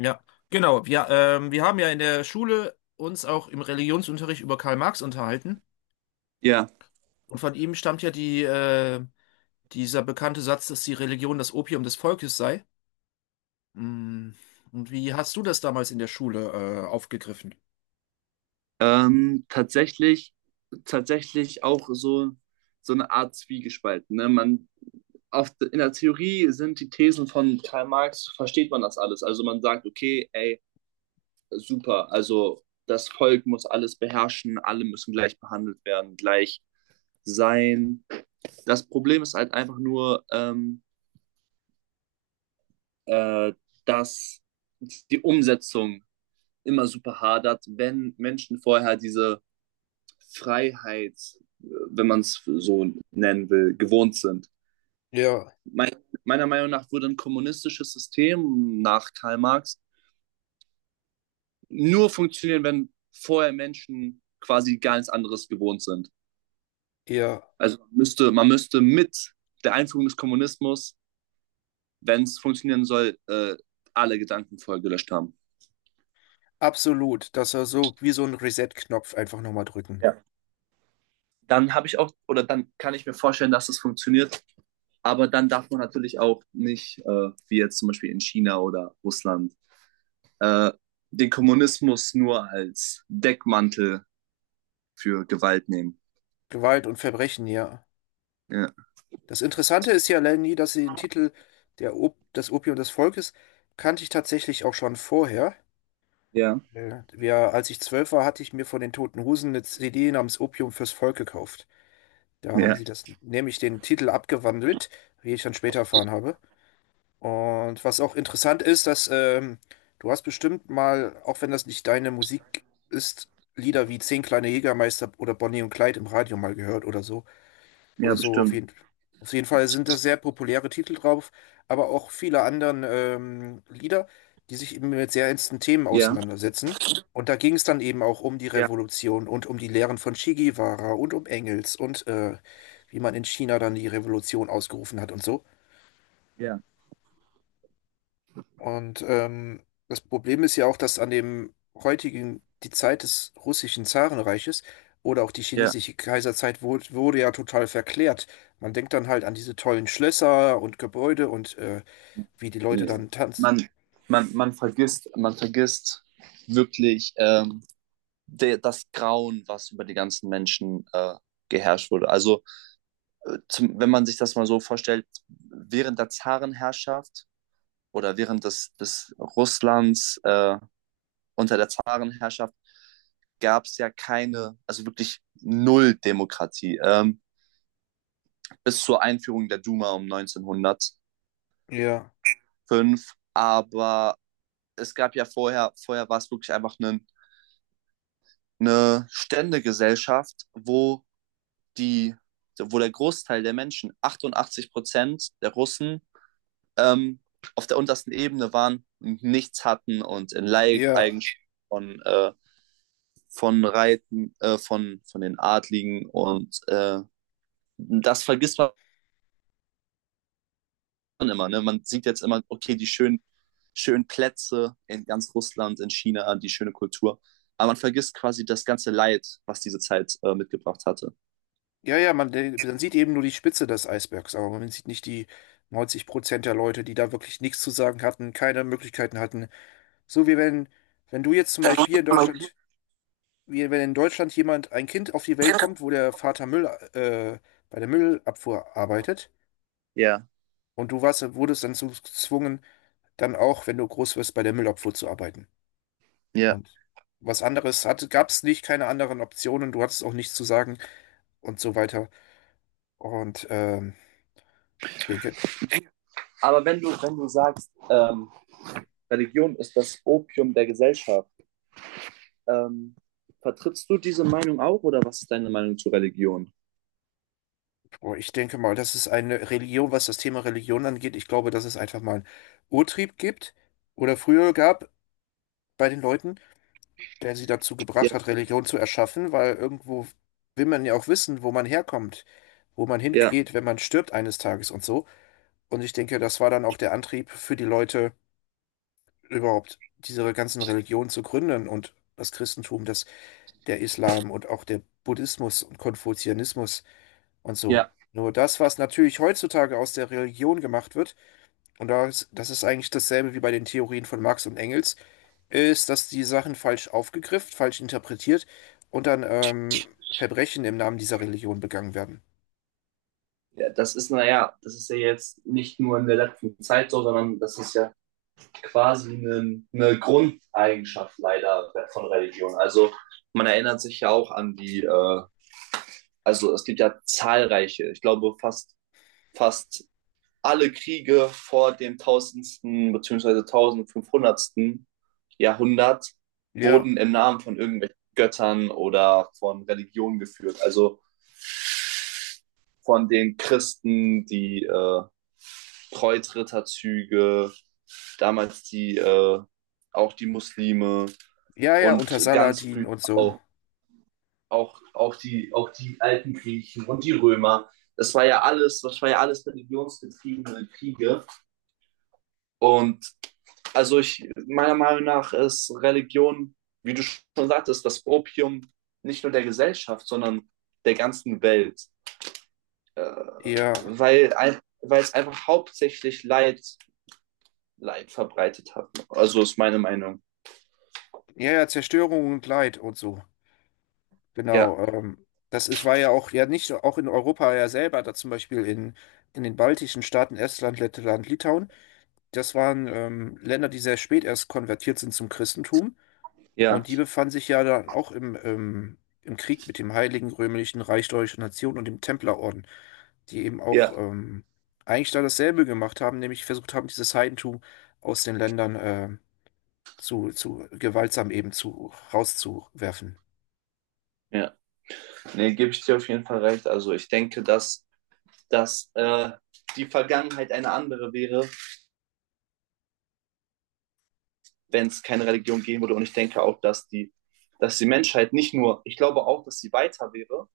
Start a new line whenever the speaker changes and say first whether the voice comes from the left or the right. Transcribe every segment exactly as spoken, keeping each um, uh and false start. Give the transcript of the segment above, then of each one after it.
left: Ja, genau. Wir, ähm, wir haben ja in der Schule uns auch im Religionsunterricht über Karl Marx unterhalten.
right: Ja,
left: Und von ihm stammt ja die, äh, dieser bekannte Satz, dass die Religion das Opium des Volkes sei. Mm. Und wie hast du das damals in der Schule, äh, aufgegriffen?
right: ähm, tatsächlich, tatsächlich auch so, so eine Art Zwiegespalt. Ne? Man, oft in der Theorie sind die Thesen von Karl Marx, versteht man das alles. Also man sagt, okay, ey, super, also das Volk muss alles beherrschen, alle müssen gleich behandelt werden, gleich sein. Das Problem ist halt einfach nur, ähm, äh, dass die Umsetzung immer super hadert, wenn Menschen vorher diese Freiheit, wenn man es so nennen will, gewohnt sind.
left: Ja,
right: Mein, Meiner Meinung nach würde ein kommunistisches System nach Karl Marx nur funktionieren, wenn vorher Menschen quasi gar nichts anderes gewohnt sind.
left: ja,
right: Also man müsste, man müsste mit der Einführung des Kommunismus, wenn es funktionieren soll, äh, alle Gedanken vorher gelöscht haben.
left: absolut. Das war so wie so ein Reset-Knopf einfach nochmal drücken.
right: Ja. Dann habe ich auch, oder dann kann ich mir vorstellen, dass es funktioniert, aber dann darf man natürlich auch nicht, äh, wie jetzt zum Beispiel in China oder Russland, äh, den Kommunismus nur als Deckmantel für Gewalt nehmen.
left: Gewalt und Verbrechen, ja.
right: Ja,
left: Das Interessante ist ja, Lenny, dass sie den Titel der Op Das Opium des Volkes kannte ich tatsächlich auch schon vorher.
right: ja,
left: Äh, Wir, als ich zwölf war, hatte ich mir von den Toten Hosen eine C D namens Opium fürs Volk gekauft. Da haben
right: ja,
left: sie das nämlich den Titel abgewandelt, wie ich dann später erfahren habe. Und was auch interessant ist, dass ähm, du hast bestimmt mal, auch wenn das nicht deine Musik ist, Lieder wie Zehn kleine Jägermeister oder Bonnie und Clyde im Radio mal gehört oder so.
right: ja
left: Oder so, auf
right: bestimmt.
left: jeden, auf jeden Fall sind da sehr populäre Titel drauf, aber auch viele anderen ähm, Lieder, die sich eben mit sehr ernsten Themen
right: Ja,
left: auseinandersetzen. Und da ging es dann eben auch um die
right: ja,
left: Revolution und um die Lehren von Che Guevara und um Engels und äh, wie man in China dann die Revolution ausgerufen hat und so.
right: ja,
left: Und ähm, das Problem ist ja auch, dass an dem heutigen, die Zeit des russischen Zarenreiches oder auch die
right: ja.
left: chinesische Kaiserzeit wurde, wurde ja total verklärt. Man denkt dann halt an diese tollen Schlösser und Gebäude und äh, wie die Leute dann tanzen.
right: Man, man, man vergisst, man vergisst wirklich ähm, de, das Grauen, was über die ganzen Menschen äh, geherrscht wurde. Also äh, zum, wenn man sich das mal so vorstellt, während der Zarenherrschaft oder während des, des Russlands äh, unter der Zarenherrschaft gab es ja keine, also wirklich null Demokratie, ähm, bis zur Einführung der Duma um neunzehnhundertfünf.
left: Ja,
right: Aber es gab ja vorher, vorher war es wirklich einfach eine, eine Ständegesellschaft, wo die, wo der Großteil der Menschen, achtundachtzig Prozent der Russen, ähm, auf der untersten Ebene waren, nichts hatten und in
left: ja,
right: Leibeigenschaften von, äh, von Reiten, äh, von, von den Adligen und äh, das vergisst man immer. Ne? Man sieht jetzt immer, okay, die schönen, schönen Plätze in ganz Russland, in China, die schöne Kultur. Aber man vergisst quasi das ganze Leid, was diese Zeit äh, mitgebracht hatte.
left: ja, ja, man, de- man sieht eben nur die Spitze des Eisbergs, aber man sieht nicht die neunzig Prozent der Leute, die da wirklich nichts zu sagen hatten, keine Möglichkeiten hatten. So wie wenn, wenn du jetzt zum Beispiel hier in Deutschland. Wie wenn in Deutschland jemand, ein Kind auf die Welt kommt, wo der Vater Müll, äh, bei der Müllabfuhr arbeitet
right: Ja,
left: und du warst, wurdest dann so gezwungen, dann auch, wenn du groß wirst, bei der Müllabfuhr zu arbeiten.
right: ja.
left: Und was anderes hat, gab es nicht, keine anderen Optionen, du hattest auch nichts zu sagen und so weiter. Und ähm, denke,
right: Aber wenn du, wenn du sagst, ähm, Religion ist das Opium der Gesellschaft, ähm, vertrittst du diese Meinung auch oder was ist deine Meinung zu Religion?
left: boah, ich denke mal, das ist eine Religion, was das Thema Religion angeht. Ich glaube, dass es einfach mal einen Urtrieb gibt oder früher gab bei den Leuten, der sie dazu
right: Ja,
left: gebracht hat, Religion zu erschaffen, weil irgendwo will man ja auch wissen, wo man herkommt, wo man
right: ja,
left: hingeht, wenn man stirbt eines Tages und so. Und ich denke, das war dann auch der Antrieb für die Leute, überhaupt diese ganzen Religionen zu gründen und das Christentum, das, der Islam und auch der Buddhismus und Konfuzianismus und so.
right: ja.
left: Nur das, was natürlich heutzutage aus der Religion gemacht wird, und das, das ist eigentlich dasselbe wie bei den Theorien von Marx und Engels, ist, dass die Sachen falsch aufgegriffen, falsch interpretiert und dann ähm, Verbrechen im Namen dieser Religion begangen werden.
right: Ja, das ist, naja, das ist ja jetzt nicht nur in der letzten Zeit so, sondern das ist ja quasi eine, eine Grundeigenschaft leider von Religion. Also man erinnert sich ja auch an die, äh, also es gibt ja zahlreiche, ich glaube fast, fast alle Kriege vor dem tausendsten bzw. fünfzehnhundertsten. Jahrhundert
left: Ja,
right: wurden im Namen von irgendwelchen Göttern oder von Religionen geführt. Also von den Christen, die äh, Kreuzritterzüge, damals die äh, auch die Muslime.
left: ja, ja, unter
right: Und ganz
left: Saladin
right: früh
left: und so.
right: auch, auch, auch, die, auch die alten Griechen und die Römer. Das war ja alles, das war ja alles religionsgetriebene Kriege. Und also ich, meiner Meinung nach ist Religion, wie du schon sagtest, das Opium nicht nur der Gesellschaft, sondern der ganzen Welt. Äh,
left: Ja,
right: weil, weil es einfach hauptsächlich Leid, Leid verbreitet hat. Also ist meine Meinung.
left: ja, ja, Zerstörung und Leid und so.
right: Ja,
left: Genau. Ähm, das ist, war ja auch, ja nicht auch in Europa ja selber, da zum Beispiel in, in den baltischen Staaten Estland, Lettland, Litauen. Das waren ähm, Länder, die sehr spät erst konvertiert sind zum Christentum.
right: ja,
left: Und die befand sich ja dann auch im, ähm, im Krieg mit dem Heiligen Römischen Reich Deutscher Nation und dem Templerorden, die eben auch
right: ja,
left: ähm, eigentlich da dasselbe gemacht haben, nämlich versucht haben, dieses Heidentum aus den Ländern äh, zu, zu gewaltsam eben zu rauszuwerfen.
right: ja. Nee, gebe ich dir auf jeden Fall recht. Also ich denke, dass dass äh, die Vergangenheit eine andere wäre, wenn es keine Religion geben würde. Und ich denke auch, dass die, dass die Menschheit nicht nur, ich glaube auch, dass sie weiter wäre.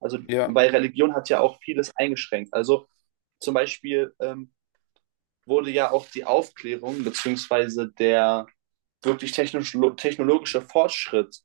right: Also,
left: Ja,
right: weil Religion hat ja auch vieles eingeschränkt. Also zum Beispiel ähm, wurde ja auch die Aufklärung beziehungsweise der wirklich technisch, technologische Fortschritt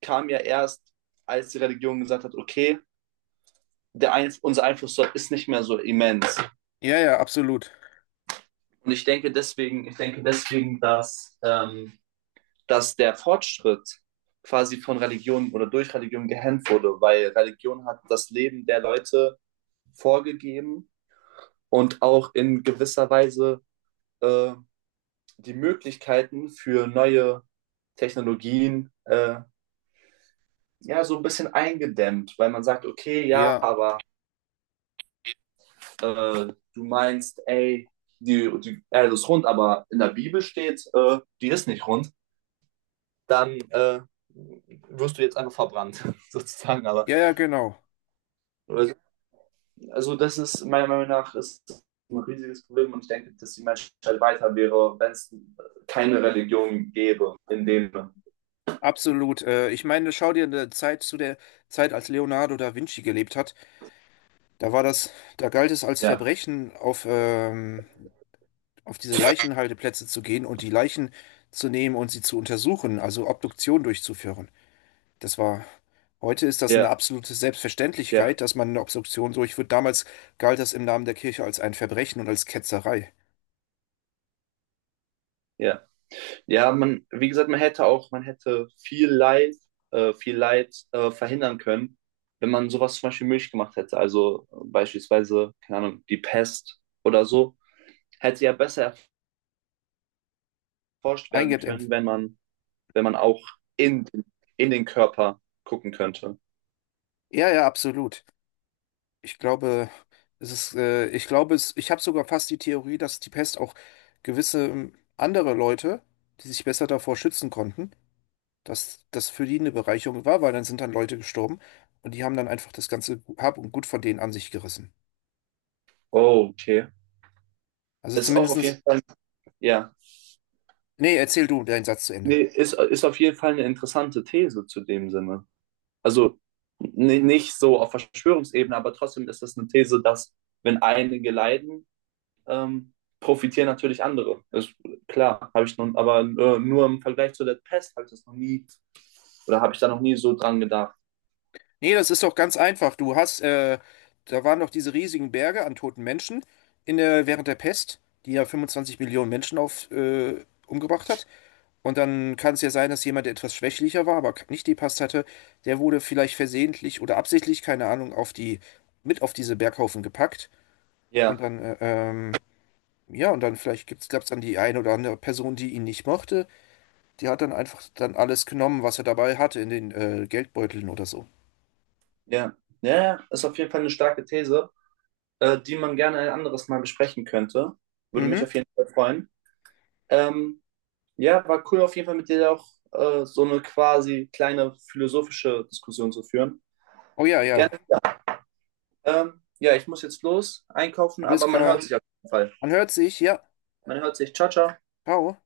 right: kam ja erst, als die Religion gesagt hat, okay, der Einf unser Einfluss ist nicht mehr so immens.
left: ja, ja, absolut.
right: Und ich denke deswegen, ich denke deswegen, dass ähm, dass der Fortschritt quasi von Religion oder durch Religion gehemmt wurde, weil Religion hat das Leben der Leute vorgegeben und auch in gewisser Weise äh, die Möglichkeiten für neue Technologien äh, ja so ein bisschen eingedämmt, weil man sagt, okay, ja,
left: Ja,
right: aber äh, du meinst, ey, die, die Erde ist rund, aber in der Bibel steht, äh, die ist nicht rund, dann äh, wirst du jetzt einfach verbrannt, sozusagen. Aber
left: ja, ja, genau.
right: äh, also das ist meiner Meinung nach ist ein riesiges Problem und ich denke, dass die Menschheit weiter wäre, wenn es keine Religion gäbe in dem.
left: Absolut. Äh, ich meine, schau dir eine Zeit zu der Zeit, als Leonardo da Vinci gelebt hat. Da war das, da galt es als
right: Ja,
left: Verbrechen, auf ähm, auf diese Leichenhalteplätze zu gehen und die Leichen zu nehmen und sie zu untersuchen, also Obduktion durchzuführen. Das war, heute ist das eine
right: ja,
left: absolute
right: ja,
left: Selbstverständlichkeit, dass man eine Obduktion durchführt. Damals galt das im Namen der Kirche als ein Verbrechen und als Ketzerei.
right: ja. Ja, man, wie gesagt, man hätte auch, man hätte viel Leid, äh, viel Leid äh, verhindern können, wenn man sowas zum Beispiel möglich gemacht hätte. Also äh, beispielsweise, keine Ahnung, die Pest oder so, hätte ja besser erforscht werden können,
left: Eingeimpft.
right: wenn man, wenn man auch in, in den Körper gucken könnte.
left: Ja, ja, absolut. Ich glaube, es ist, äh, ich glaube, es, ich habe sogar fast die Theorie, dass die Pest auch gewisse ähm, andere Leute, die sich besser davor schützen konnten, dass das für die eine Bereicherung war, weil dann sind dann Leute gestorben und die haben dann einfach das ganze Hab und Gut von denen an sich gerissen.
right: Oh, okay.
left: Also
right: Ist auch auf
left: zumindestens,
right: jeden Fall, ja.
left: nee, erzähl du deinen Satz zu Ende.
right: Nee, ist, ist auf jeden Fall eine interessante These zu dem Sinne. Also ni- nicht so auf Verschwörungsebene, aber trotzdem ist das eine These, dass wenn einige leiden, ähm, profitieren natürlich andere. Ist klar, habe ich nun, aber äh, nur im Vergleich zu der Pest habe ich das noch nie oder habe ich da noch nie so dran gedacht.
left: Nee, das ist doch ganz einfach. Du hast, äh, da waren doch diese riesigen Berge an toten Menschen in der, während der Pest, die ja fünfundzwanzig Millionen Menschen auf, äh, umgebracht hat. Und dann kann es ja sein, dass jemand, der etwas schwächlicher war, aber nicht die Pest hatte, der wurde vielleicht versehentlich oder absichtlich, keine Ahnung, auf die, mit auf diese Berghaufen gepackt. Und
right: Ja,
left: dann, äh, ähm, ja, und dann vielleicht gibt's, gab's dann die eine oder andere Person, die ihn nicht mochte. Die hat dann einfach dann alles genommen, was er dabei hatte in den äh, Geldbeuteln oder so.
right: ja, ja, ja, ist auf jeden Fall eine starke These, äh, die man gerne ein anderes Mal besprechen könnte. Würde mich
left: Mhm.
right: auf jeden Fall freuen. Ähm, Ja, war cool auf jeden Fall mit dir auch äh, so eine quasi kleine philosophische Diskussion zu führen.
left: Oh ja, ja.
right: Gerne. Ähm, ja, ich muss jetzt los einkaufen,
left: Alles
right: aber man
left: klar.
right: hört sich auf jeden Fall.
left: Man hört sich. Ja.
right: Man hört sich. Ciao, ciao.
left: Ciao.